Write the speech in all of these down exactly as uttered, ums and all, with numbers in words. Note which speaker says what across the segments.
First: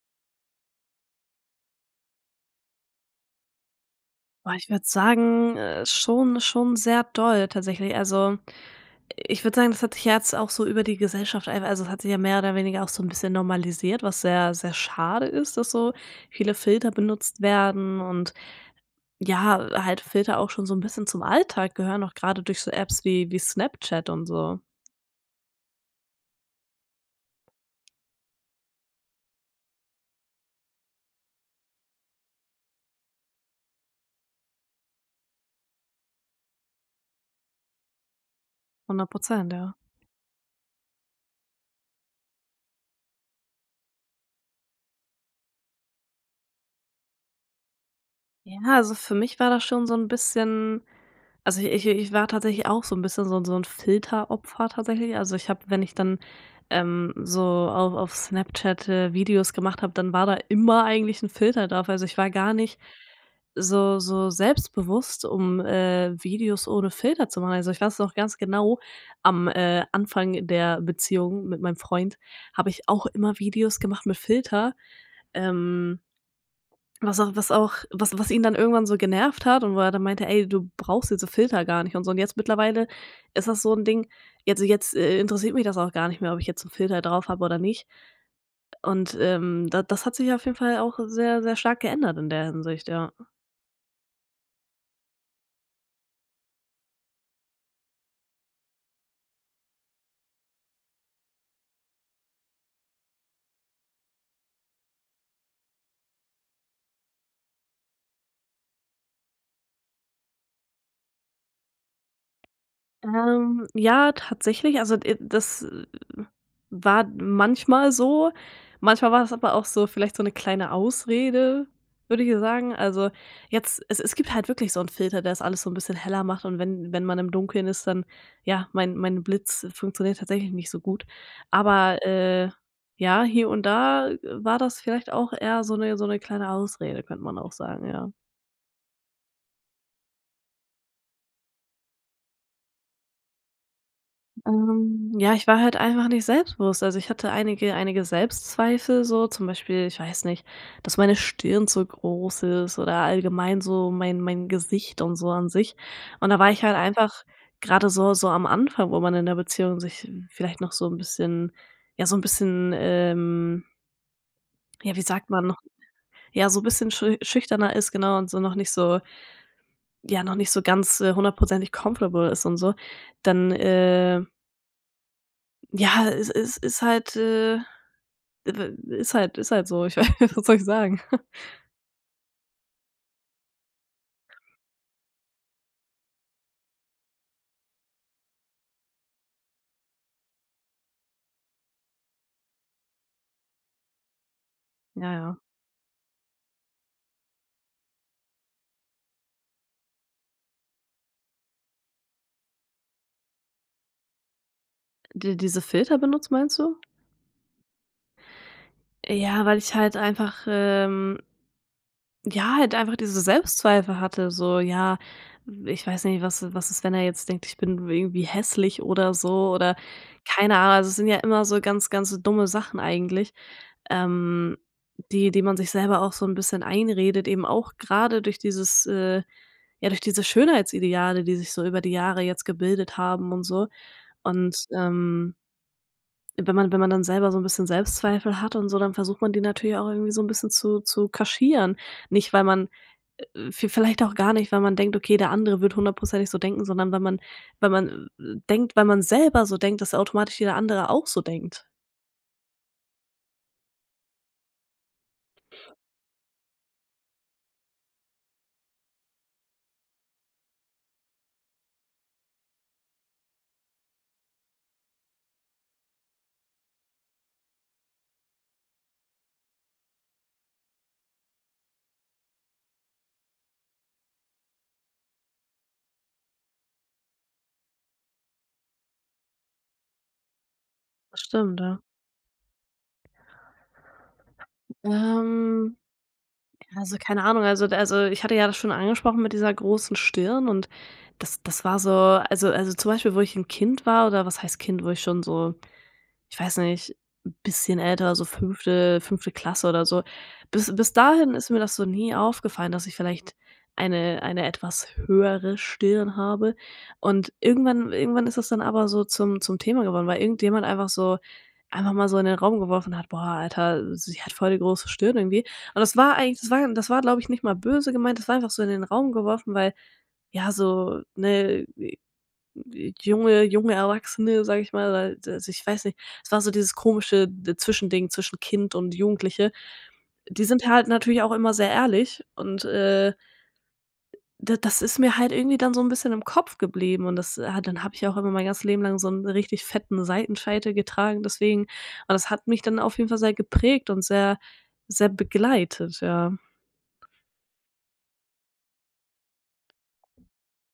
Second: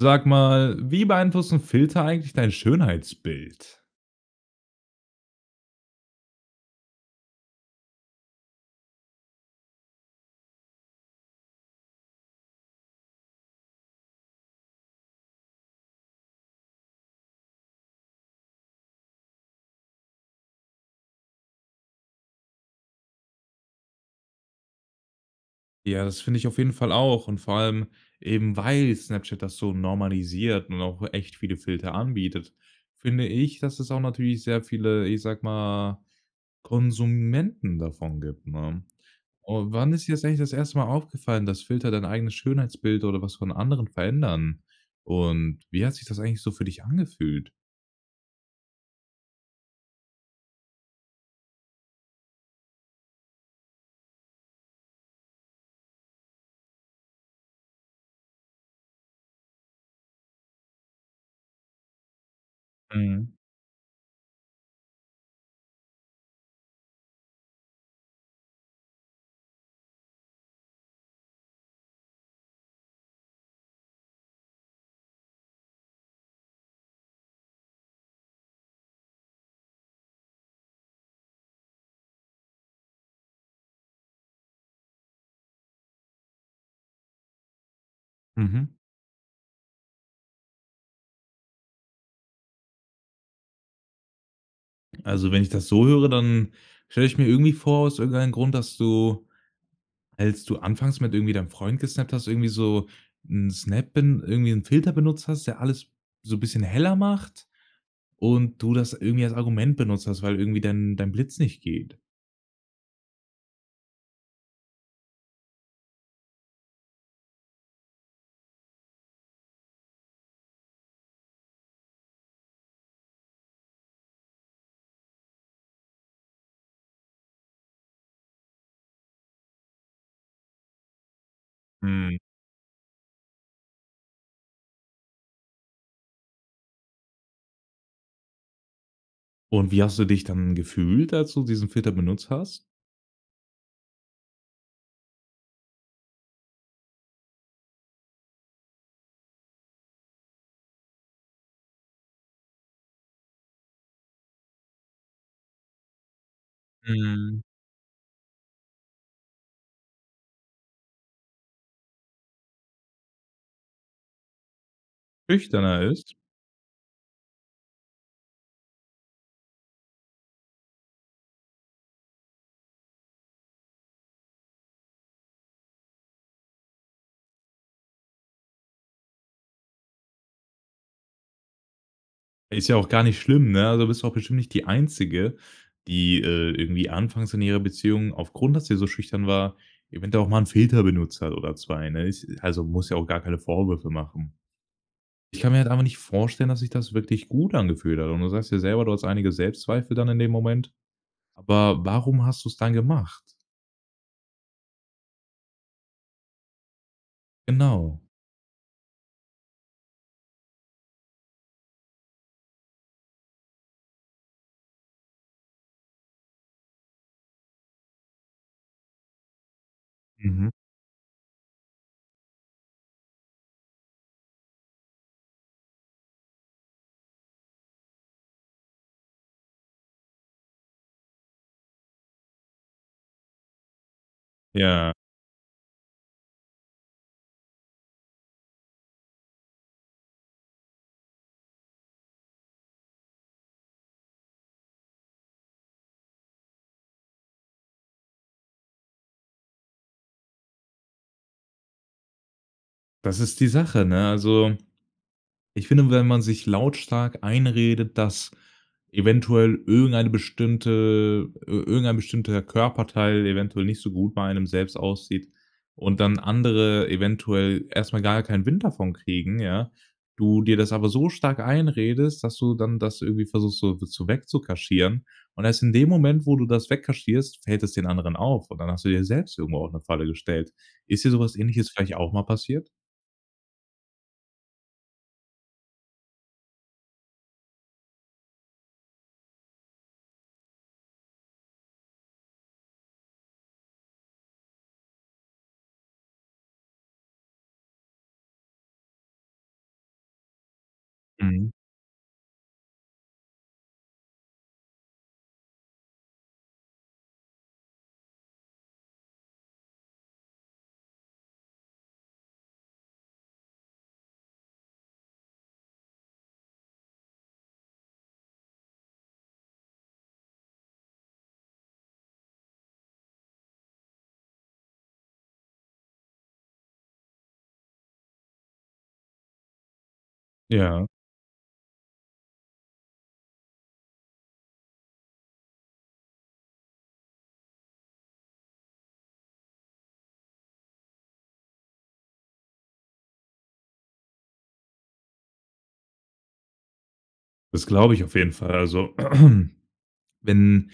Speaker 1: Sag mal, wie beeinflussen Filter eigentlich dein Schönheitsbild?
Speaker 2: Oh, ich würde sagen, äh, schon schon sehr doll tatsächlich. Also, ich würde sagen, das hat sich ja jetzt auch so über die Gesellschaft einfach also, es hat sich ja mehr oder weniger auch so 'n bisschen normalisiert, was sehr, sehr schade ist, dass so viele Filter benutzt werden. Und, ja, halt Filter auch schon so 'n bisschen zum Alltag gehören, auch grade durch so Apps wie wie Snapchat und so.
Speaker 1: Ja, das finde ich auf jeden Fall auch. Und vor allem eben, weil Snapchat das so normalisiert und auch echt viele Filter anbietet, finde ich, dass es auch natürlich sehr viele, ich sage mal, Konsumenten davon gibt, ne?
Speaker 2: hundert Prozent,
Speaker 1: Oh,
Speaker 2: ja.
Speaker 1: wann ist dir das eigentlich das erste Mal aufgefallen, dass Filter dein eigenes Schönheitsbild oder was von anderen verändern? Und wie hat sich das eigentlich so für dich angefühlt?
Speaker 2: Ja, also, für mich war das schon so 'n bisschen also, ich ich war tatsächlich auch so 'n bisschen so 'n so 'n Filteropfer tatsächlich. Also, ich habe, wenn ich dann, ähm, so auf auf Snapchat, äh, Videos gemacht habe, dann war da immer eigentlich 'n Filter drauf. Also, ich war gar nicht
Speaker 1: Mhm.
Speaker 2: so so selbstbewusst, um, äh, Videos ohne Filter zu machen. Also, ich weiß noch ganz genau, am, äh, Anfang der Beziehung mit meinem Freund habe ich auch immer Videos gemacht mit Filter. Ähm was auch was auch was was ihn dann irgendwann so genervt hat und wo er dann meinte: „Ey, du brauchst jetzt so Filter gar nicht“ und so. Und jetzt mittlerweile ist das so 'n Ding, jetzt so jetzt, äh, interessiert mich das auch gar nicht mehr, ob ich jetzt 'n Filter drauf habe oder nicht.
Speaker 1: Mhm.
Speaker 2: Und, ähm, da das hat sich auf jeden Fall auch sehr, sehr stark geändert in der Hinsicht, ja.
Speaker 1: Also wenn ich das so höre, dann stelle ich mir irgendwie vor aus irgendeinen Grund, dass du als du anfangs mit irgendwie deinem Freund gesnappt hast, irgendwie so 'n Snap bin irgendwie 'n Filter benutzt hast, der alles so bisschen heller macht und du das irgendwie als Argument benutzt hast, weil irgendwie dein dein Blitz nicht geht.
Speaker 2: Ähm, ja, tatsächlich also, äh, das war manchmal so. Manchmal war das aber auch so vielleicht so 'ne kleine Ausrede, würde ich dir sagen. Also jetzt es es gibt halt wirklich so 'n Filter, der das alles so 'n bisschen heller macht und wenn wenn man im Dunkeln ist, dann ja, mein mein Blitz funktioniert tatsächlich nicht so gut. Aber,
Speaker 1: Mhm.
Speaker 2: äh, ja hier und da war das vielleicht auch eher so 'ne so 'ne kleine Ausrede, könnte man auch sagen, ja.
Speaker 1: Und wie hast du dich dann gefühlt, als du diesen Filter benutzt hast?
Speaker 2: Ähm, ja, ich war halt einfach nicht selbstbewusst, also ich hatte einige einige Selbstzweifel so zum Beispiel ich weiß nicht, dass meine Stirn zu groß ist oder allgemein so mein mein Gesicht und so an sich. Und da war ich halt einfach
Speaker 1: Mhm.
Speaker 2: grade so so am Anfang, wo man in der Beziehung sich vielleicht noch so 'n bisschen ja so 'n bisschen ähm ja, wie sagt man noch
Speaker 1: Schüchterner ist?
Speaker 2: ja, so bisschen schü schüchterner ist genau und so noch nicht so ja noch nicht so ganz, äh, hundertprozentig comfortable ist und so, dann, äh ja es es ist halt, äh, w ist halt ist halt so. Ich weiß was soll ich sagen,?
Speaker 1: Ist ja auch gar nicht schlimm, ne? Also, da bist du auch bestimmt nicht die Einzige, die, äh, irgendwie anfangs in ihrer Beziehung aufgrund, dass sie so schüchtern war, eventuell auch mal 'n Filter benutzt hat oder zwei, ne? Ist also muss ja auch gar keine Vorwürfe machen.
Speaker 2: Ja, ja.
Speaker 1: Ich kann mir halt einfach nicht vorstellen, dass sich das wirklich gut angefühlt hat. Und du sagst ja selber, du hast einige Selbstzweifel dann in dem Moment. Aber warum hast du's dann gemacht?
Speaker 2: Die diese Filter benutzt meinst du?
Speaker 1: Genau.
Speaker 2: Ja, weil ich halt einfach, ähm ja, halt einfach diese Selbstzweifel hatte so, ja, ich weiß nicht, was i was ist, wenn er jetzt denkt, ich bin irgendwie hässlich oder so oder
Speaker 1: Mhm.
Speaker 2: keine Ahnung. Es sind ja immer so ganz, ganz dumme Sachen eigentlich, ähm, die die man sich selber auch so 'n bisschen einredet, eben auch grade durch dieses äh, ja, durch diese Schönheitsideale, die sich so über die Jahre jetzt gebildet haben und so. Und,
Speaker 1: Ja.
Speaker 2: ähm wenn man wenn man dann selber so 'n bisschen Selbstzweifel hat und so, dann versucht man die natürlich auch irgendwie so 'n bisschen zu zu kaschieren, nicht weil man äh äh, v vielleicht auch gar nicht, weil man denkt: „Okay, der andere wird hundertprozentig so denken, sondern wenn man wenn man, äh, denkt wenn man selber so denkt, dass automatisch jeder andere auch so denkt.“
Speaker 1: Das ist die Sache, ne? Also, ich finde, wenn man sich lautstark einredet, dass eventuell irgendeine bestimmte ir irgendein bestimmter Körperteil eventuell nicht so gut bei einem selbst aussieht und dann andere eventuell erst mal gar keinen Wind davon kriegen, ja, du dir das aber so stark einredest, dass du dann das irgendwie versuchst, so, zu weg zu kaschieren. Und erst in dem Moment, wo du das weg kaschierst, fällt es den anderen auf, und dann hast du dir selbst irgendwo auch 'ne Falle gestellt. Ist dir so was
Speaker 2: Stimmt,
Speaker 1: Ähnliches
Speaker 2: ja.
Speaker 1: vielleicht auch mal passiert?
Speaker 2: Ähm, also, keine Ahnung also d also, ich hatte ja das schon angesprochen mit dieser großen Stirn und das das war so also also, zum Beispiel, wo ich 'n Kind war oder was heißt Kind, wo ich schon so ich weiß nicht, 'n bisschen älter, so fünfte fünfte Klasse oder so. Bis bis dahin
Speaker 1: Mhm.
Speaker 2: ist mir das so nie aufgefallen, dass ich vielleicht eine eine etwas höhere Stirn habe und irgendwann irgendwann ist das dann aber so zum zum Thema geworden, weil irgendjemand einfach so einfach mal so in den Raum geworfen hat: „Boah Alter, sie hat voll die große Stirn irgendwie.“ Und das war eigentlich das war das war, glaube ich, nicht mal böse gemeint, das war einfach so in den Raum geworfen, weil, ja, so ne, junge junge Erwachsene, sage ich mal, weil also, ich weiß nicht. Es war so dieses komische d Zwischending zwischen Kind und Jugendliche. Die sind halt
Speaker 1: Ja.
Speaker 2: natürlich auch immer sehr ehrlich und, äh d das ist mir halt irgendwie dann so 'n bisschen im Kopf geblieben. Und das, äh, hat dann habe ich ja auch immer mein ganzes Leben lang so 'n richtig fetten Seitenscheitel getragen deswegen. Aber das hat mich dann auf jeden Fall sehr geprägt und sehr sehr begleitet, ja.
Speaker 1: Das glaube ich auf jeden Fall. Also, wenn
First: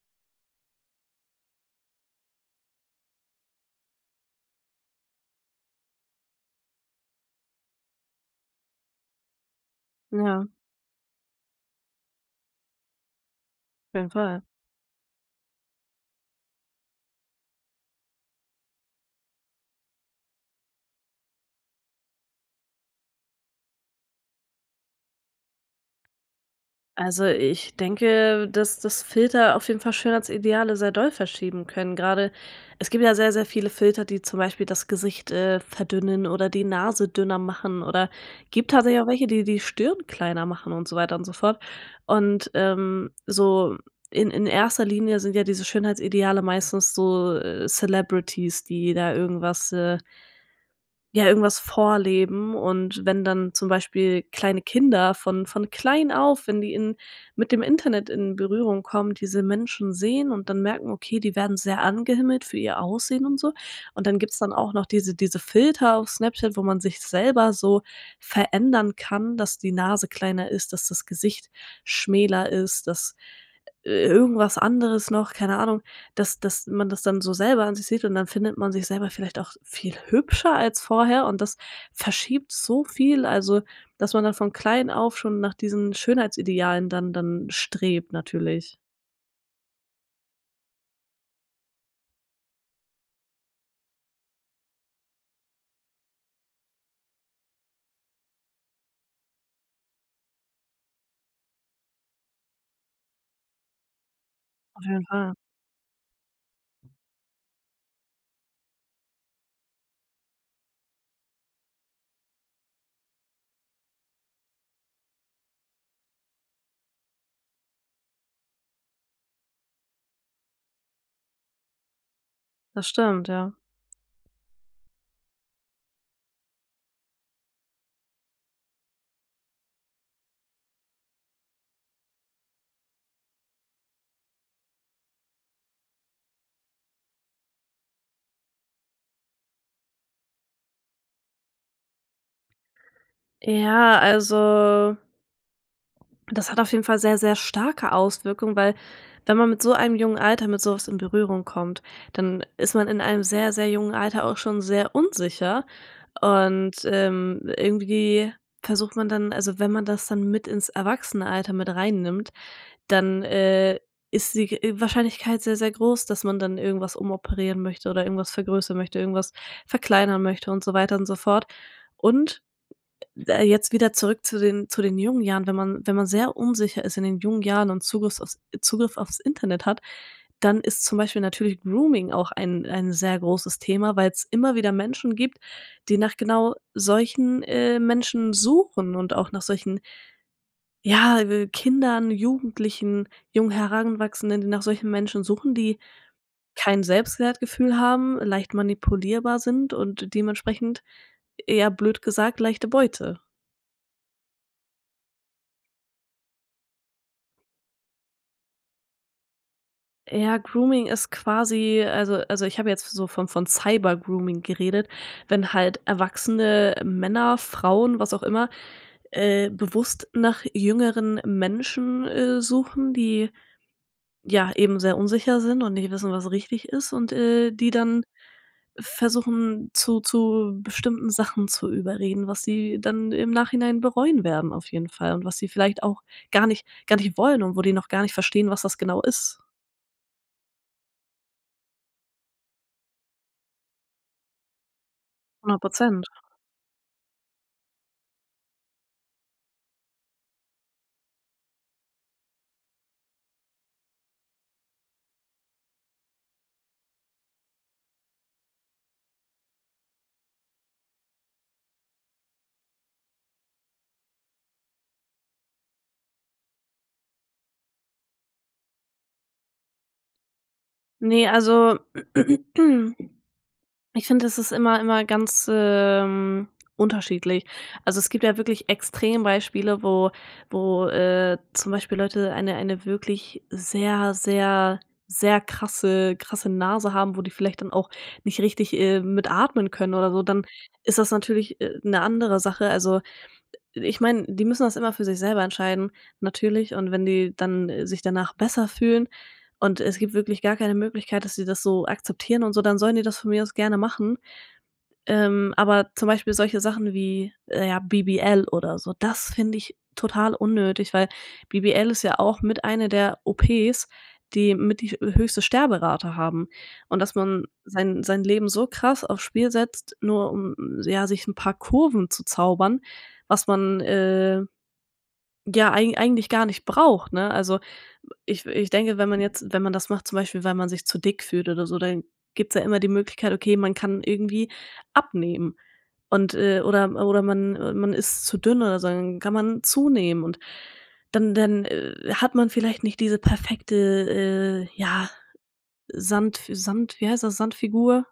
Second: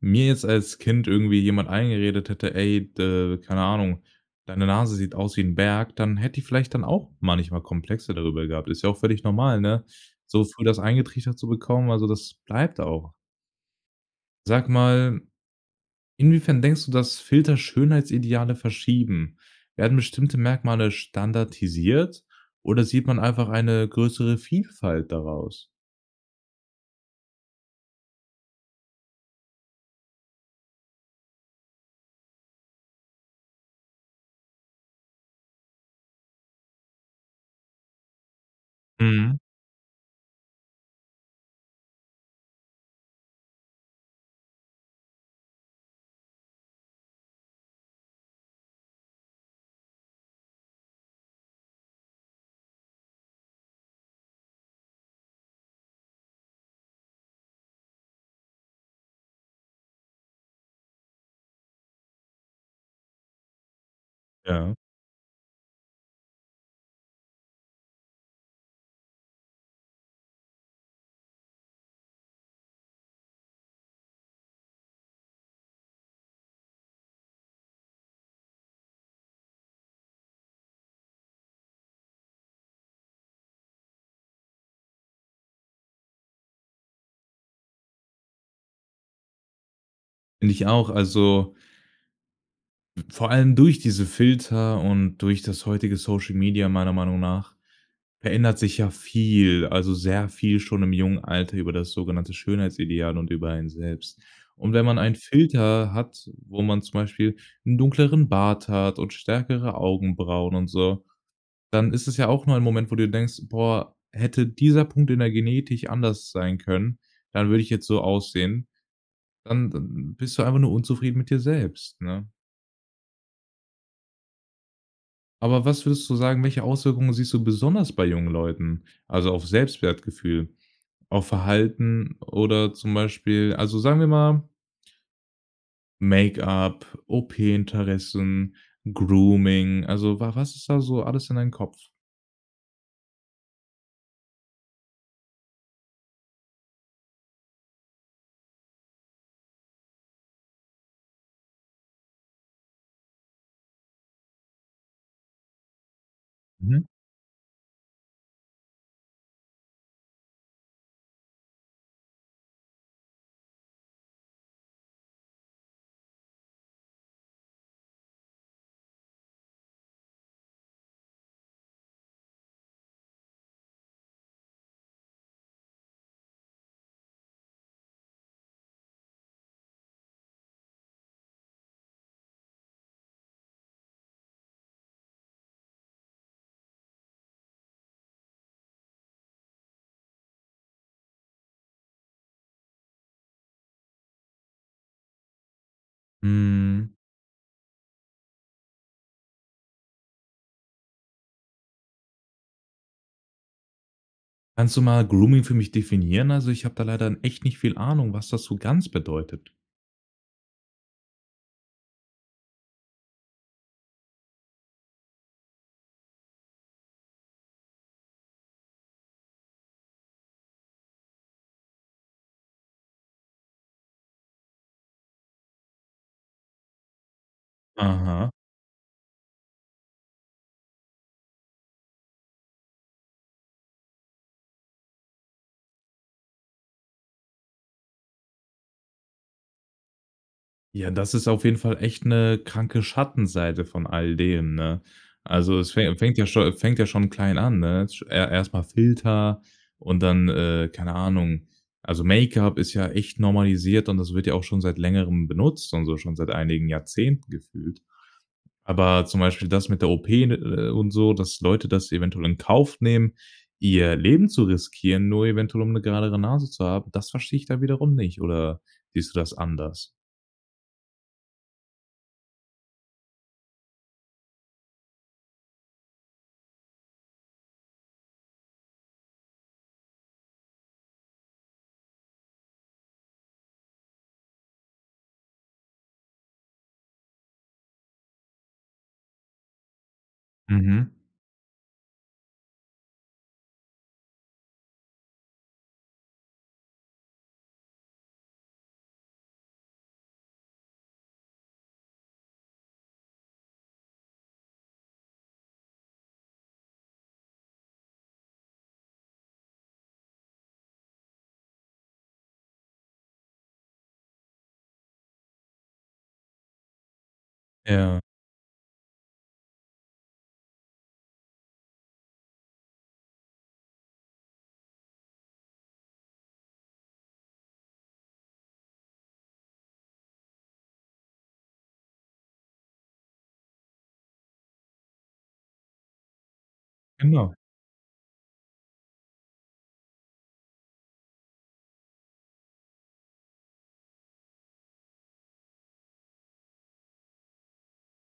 Speaker 1: mir jetzt als Kind irgendwie jemand eingeredet hätte: „Ey, d keine Ahnung, deine Nase sieht aus wie 'n Berg,“ dann hätte ich vielleicht dann auch manchmal Komplexe darüber gehabt. Ist ja auch völlig normal, ne, so
Speaker 2: Ja.
Speaker 1: früh das eingetrichtert zu bekommen, also, das bleibt auch.
Speaker 2: Auf jeden Fall.
Speaker 1: Sag mal, inwiefern denkst du, dass Filter Schönheitsideale verschieben? Werden bestimmte Merkmale standardisiert, oder sieht man einfach eine größere Vielfalt daraus?
Speaker 2: Also, ich denke, dass dass Filter auf jeden Fall Schönheitsideale sehr doll verschieben können. Grade es gibt ja sehr, sehr viele Filter, die zum Beispiel das Gesicht, äh, verdünnen oder die Nase dünner machen oder gibt tatsächlich auch welche,
Speaker 1: Mhm.
Speaker 2: die die Stirn kleiner machen und so weiter und so fort. Und, ähm, so in in erster Linie sind ja diese Schönheitsideale meistens so, äh, Celebrities, die da irgendwas, äh ja, irgendwas vorleben. Und wenn dann zum Beispiel kleine Kinder von von klein auf, wenn die in mit dem Internet in Berührung kommen, diese Menschen sehen und dann merken: „Okay, die werden sehr angehimmelt für ihr Aussehen und so.“ Und dann gibt's dann auch
Speaker 1: Ja.
Speaker 2: noch diese diese Filter auf Snapchat, wo man sich selber so verändern kann, dass die Nase kleiner ist, dass das Gesicht schmäler ist, dass i irgendwas anderes noch, keine Ahnung. Dass dass man das dann so selber an sich sieht und dann findet man sich selber vielleicht auch viel hübscher als vorher und das verschiebt so viel. Also, dass man dann von klein auf schon nach diesen Schönheitsidealen dann dann strebt natürlich.
Speaker 1: Finde ich auch. Also v vor allem durch diese Filter und durch das heutige Social Media meiner Meinung nach verändert sich ja viel, also, sehr viel schon im jungen Alter über das sogenannte Schönheitsideal und über einen selbst. Und
Speaker 2: Auf
Speaker 1: wenn man
Speaker 2: jeden
Speaker 1: einen
Speaker 2: Fall.
Speaker 1: Filter hat, wo man zum Beispiel 'n dunkleren Bart hat und stärkere Augenbrauen und so, dann ist es ja auch nur ein Moment, wo du denkst: „Boah, hätte dieser Punkt in der Genetich anders sein können, dann würde ich jetzt so aussehen.“ Dann dann bist du einfach nur unzufrieden mit dir selbst, ne?
Speaker 2: Das stimmt, ja.
Speaker 1: Aber was würdest du sagen, welche Auswirkungen siehst du besonders bei jungen Leuten, also, auf's Selbstwertgefühl, auf Verhalten oder zum Beispiel also, sagen wir mal Make-up, OP-Interessen, Grooming. Also, wa was ist da so alles in dein Kopf?
Speaker 2: Ja, also das hat auf jeden Fall sehr, sehr starke Auswirkungen, weil wenn man mit so einem jungen Alter mit so was in Berührung kommt, dann ist man in einem sehr, sehr jungen Alter auch schon sehr unsicher und,
Speaker 1: Mhm.
Speaker 2: ähm, irgendwie versucht man dann also, wenn man das dann mit ins Erwachsenenalter mit rein nimmt, dann, äh, ist die, äh, g Wahrscheinlichkeit sehr, sehr groß, dass man dann irgendwas umoperieren möchte oder irgendwas vergrößern möchte, irgendwas verkleinern möchte und so weiter und so fort. Und, äh, jetzt wieder zurück zu den zu den jungen Jahren. Wenn man wenn man sehr unsicher ist in den jungen Jahren und Zugriffs auf Zugriff auf's Internet hat, dann ist zum Beispiel natürlich Grooming auch ein ein sehr großes Thema, weil's immer wieder Menschen gibt, die nach genau solchen, äh, Menschen suchen und auch nach solchen, ja, äh, Kindern, Jugendlichen, jungen Heranwachsenden, die nach solchen Menschen suchen, die kein
Speaker 1: Mhm.
Speaker 2: Selbstwertgefühl haben, leicht manipulierbar sind und dementsprechend, eher blöd gesagt, leichte Beute.
Speaker 1: Kannst du mal Grooming für mich definieren? Also, ich habe da leider n echt nicht viel Ahnung, was das so ganz bedeutet.
Speaker 2: Ja, Grooming ist quasi also also, ich habe jetzt so von von Cybergrooming geredet, wenn halt erwachsene Männer, Frauen, was auch immer, äh, bewusst nach jüngeren Menschen, äh, suchen, die, ja, eben sehr unsicher sind und nicht wissen, was richtig ist und, äh, die dann
Speaker 1: Aha.
Speaker 2: versuchen, zu zu bestimmten Sachen zu überreden, was sie dann im Nachhinein bereuen werden auf jeden Fall und was sie vielleicht auch gar nicht gar nicht wollen und wo die noch gar nicht verstehen, was das genau ist.
Speaker 1: Ja, das ist auf jeden Fall echt 'ne kranke Schattenseite von all dem, ne? Also,
Speaker 2: hundert
Speaker 1: es fä
Speaker 2: Prozent.
Speaker 1: fängt ja scho fängt ja schon klein an, ne? Sch er erst mal Filter und dann, äh, keine Ahnung. Also, Make-up ist ja echt normalisiert und das wird ja auch schon seit Längerem benutzt und so, schon seit einigen Jahrzehnten gefühlt. Aber zum Beispiel das mit der OP, ne, äh, und so, dass Leute das eventuell in Kauf nehmen, ihr Leben zu riskieren, nur eventuell, um 'ne geradere Nase zu haben, das verstehe ich dann wiederum nicht oder siehst du das anders?
Speaker 2: Ne, also ich finde, das ist immer immer ganz, ähm, unterschiedlich. Also, es gibt ja wirklich Extrembeispiele, wo wo, äh, zum Beispiel Leute eine eine wirklich sehr, sehr, sehr krasse krasse Nase haben, wo die vielleicht dann auch nicht richtig, ähm, mit atmen können oder so, dann
Speaker 1: Mhm.
Speaker 2: ist das natürlich, äh, 'ne andere Sache. Also, ich meine, die müssen das immer für sich selber entscheiden natürlich, und wenn die dann sich danach besser fühlen und es gibt wirklich gar keine Möglichkeit, dass sie das so akzeptieren und so, dann sollen die das von mir aus gerne machen. Ähm, aber zum Beispiel solche Sachen wie, äh, ja, BBL oder so, das finde ich total unnötig. Weil BBL ist ja auch mit eine der OPs, die mit die höchste Sterberate haben und, dass man
Speaker 1: Ja.
Speaker 2: sein sein Leben so krass aufs Spiel setzt, nur um ja, sich 'n paar Kurven zu zaubern, was man, äh, ja, eigen eigentlich gar nicht braucht, ne? Also, ich ich denke, wenn man jetzt wenn man das macht, zum Beispiel, weil man sich zu dick fühlt oder so, dann gibt's ja immer die Möglichkeit, okay, man kann irgendwie abnehmen. Und, äh oder oder
Speaker 1: Genau.
Speaker 2: man äh, man ist zu dünn oder so, dann kann man zunehmen. Und, dann dann, äh, hat man vielleicht nicht diese perfekte, äh, ja Sandf Sand wie heißt das, Sandfigur?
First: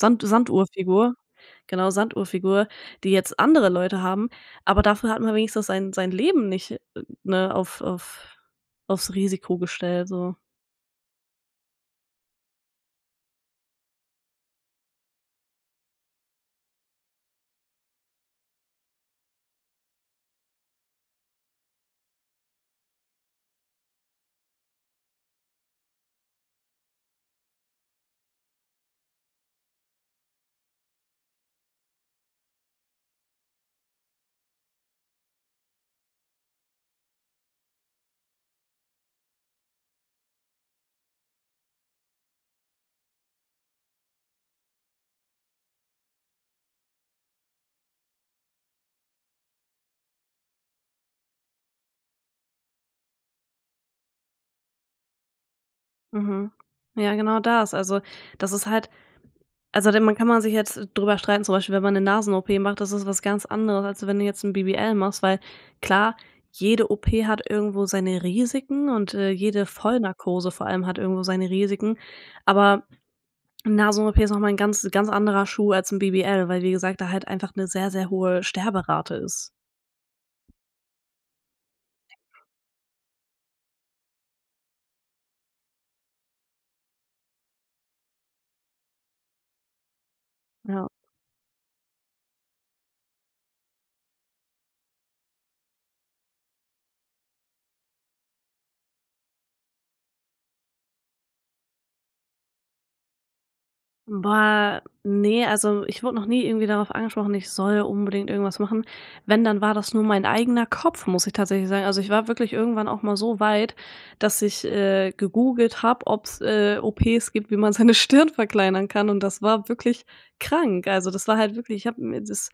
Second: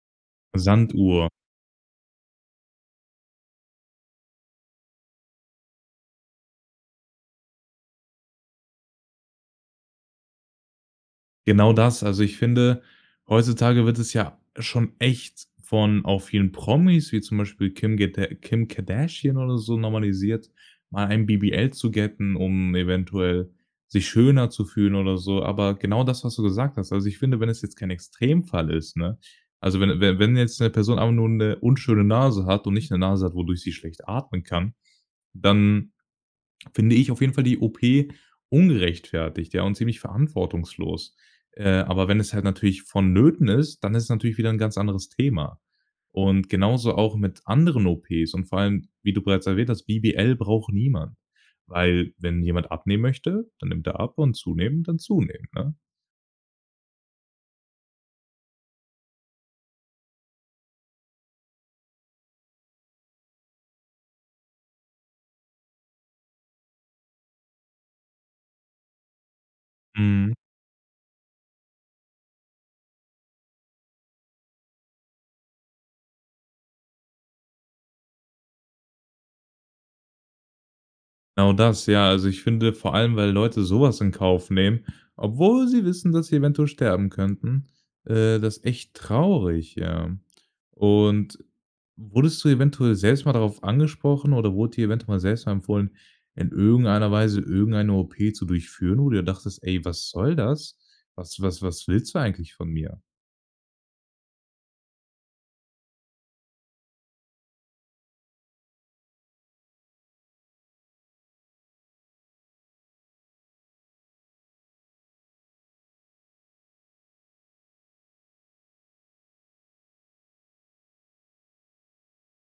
Speaker 2: Sand Sanduhrfigur,
Speaker 1: Sanduhr.
Speaker 2: genau Sanduhrfigur, die jetzt andere Leute haben, aber dafür hat man wenigstens sein sein Leben nicht, ne, auf auf auf's Risiko gestellt so.
Speaker 1: Genau das. Also, ich finde, heutzutage wird es ja schon echt von auch vielen Promis wie zum Beispiel Kim Gada Kim Kardashian oder so normalisiert, mal ein BBL zu getten, um eventuell sich schöner zu fühlen oder so. Aber genau das, was du gesagt hast. Also ich finde, wenn es jetzt kein Extremfall ist, ne? Also, wenn wenn wenn jetzt 'ne Person einfach nur 'ne unschöne Nase hat und nicht 'ne Nase hat, wodurch sie schlecht atmen kann, dann finde ich auf jeden Fall die OP ungerechtfertigt, ja und ziemlich verantwortungslos. Äh, aber wenn es halt natürlich vonnöten ist, dann ist es natürlich wieder 'n ganz anderes Thema. Und genauso auch mit anderen OPs und vor allem, wie du bereits erwähnt hast, BBL braucht niemand. Weil, wenn jemand abnehmen möchte, dann nimmt er ab und zunehmen, dann zunehmen, ne?
Speaker 2: Mhm, ja genau das. Also, das ist halt also dann man kann man sich jetzt drüber streiten, zum Beispiel wenn man 'ne Nasen OP macht, das ist was ganz anderes als wenn du jetzt 'n BBL machst, weil klar, jede OP hat irgendwo seine Risiken und, äh, jede
Speaker 1: Mhm.
Speaker 2: Vollnarkose vor allem hat irgendwo seine Risiken, aber 'ne Nasen OP ist noch mal 'n ganz ganz anderer Schuh als 'n BBL, weil, wie gesagt, da halt einfach 'ne sehr, sehr hohe Sterberate ist.
Speaker 1: Genau das. Ja, also ich finde vor allem, weil Leute so was in Kauf nehmen, obwohl sie wissen, dass sie eventuell sterben könnten, äh, das echt traurig, ja.
Speaker 2: Ja.
Speaker 1: Und wurdest du eventuell selbst mal darauf angesprochen oder wurde dir eventuell mal selbst mal empfohlen, in irgendeiner Weise irgendeine OP zu durchführen, wo du dir dachtest: „Ey, was soll das? Was was was willst du eigentlich von mir?“
Speaker 2: Boah, ne, also, ich wurde noch nie irgendwie darauf angesprochen, ich soll unbedingt irgendwas machen. Wenn, dann war das nur mein eigener Kopf, muss ich tatsächlich sagen. Also, ich war wirklich irgendwann auch mal so weit, dass ich, äh, gegoogelt habe, ob's, äh, OPs gibt, wie man seine Stirn verkleinern kann, und das war wirklich krank. Also das war halt wirklich ich habe mir das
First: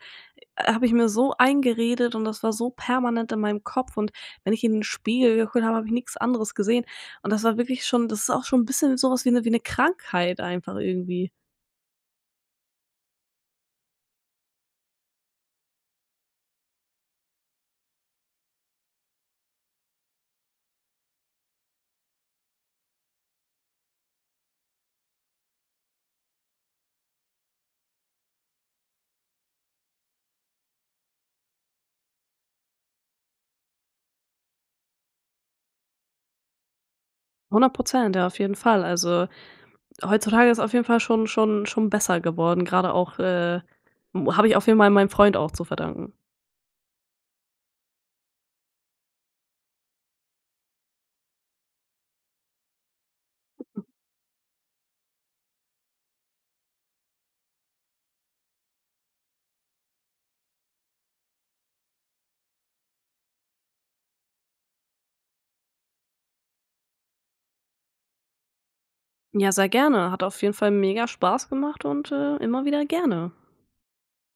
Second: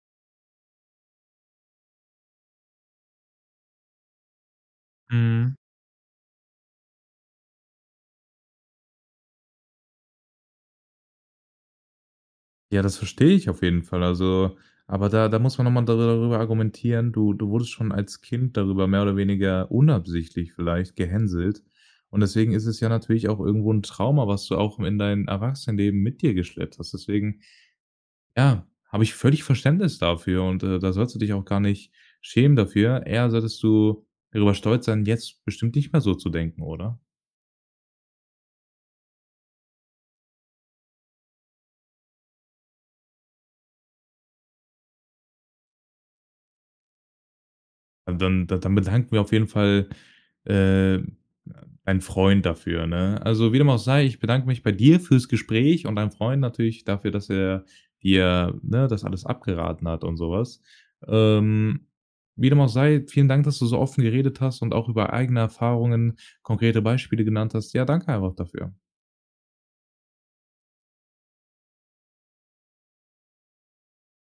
Speaker 2: habe ich mir so eingeredet und das war so permanent in meinem Kopf und wenn ich in 'n Spiegel
Speaker 1: Mhm.
Speaker 2: geguckt habe, habe ich nix anderes gesehen. Und das war wirklich schon das ist auch schon 'n bisschen so was wie 'ne wie 'ne Krankheit einfach irgendwie.
Speaker 1: Ja, das verstehe ich auf jeden Fall. Also aber da da muss man noch mal darüber argumentieren, du du wurdest schon als Kind darüber mehr oder weniger unabsichtlich vielleicht gehänselt. Und deswegen ist es ja natürlich auch irgendwo 'n Trauma, was du auch in dein Erwachsenenleben mit dir geschleppt hast. Deswegen ja, habe ich völlig Verständnis dafür und, äh, da sollst du dich auch gar nicht schämen dafür, eher solltest du darüber stolz sein, jetzt bestimmt nicht mehr so zu denken, oder?
Speaker 2: hundert Prozent, ja, auf jeden Fall, also, heutzutage ist auf jeden Fall schon schon schon besser geworden, grade auch, äh, [unintelligible] habe ich auch viel mei meinem Freund auch zu verdanken.
Speaker 1: Dann da dann bedanken wir auf jeden Fall, äh, ein Freund dafür, ne? Also, wie dem auch sei, ich bedanke mich bei dir fürs Gespräch und deinem Freund natürlich dafür, dass er dir, ne, das alles abgeraten hat und so was. Ähm, wie dem auch sei, vielen Dank, dass du so offen geredet hast und auch über eigene Erfahrungen konkrete Beispiele genannt hast. Ja, danke einfach dafür.
Speaker 2: Ja, sehr gerne. Hat auf jeden Fall mega Spaß gemacht und, äh, immer wieder gerne.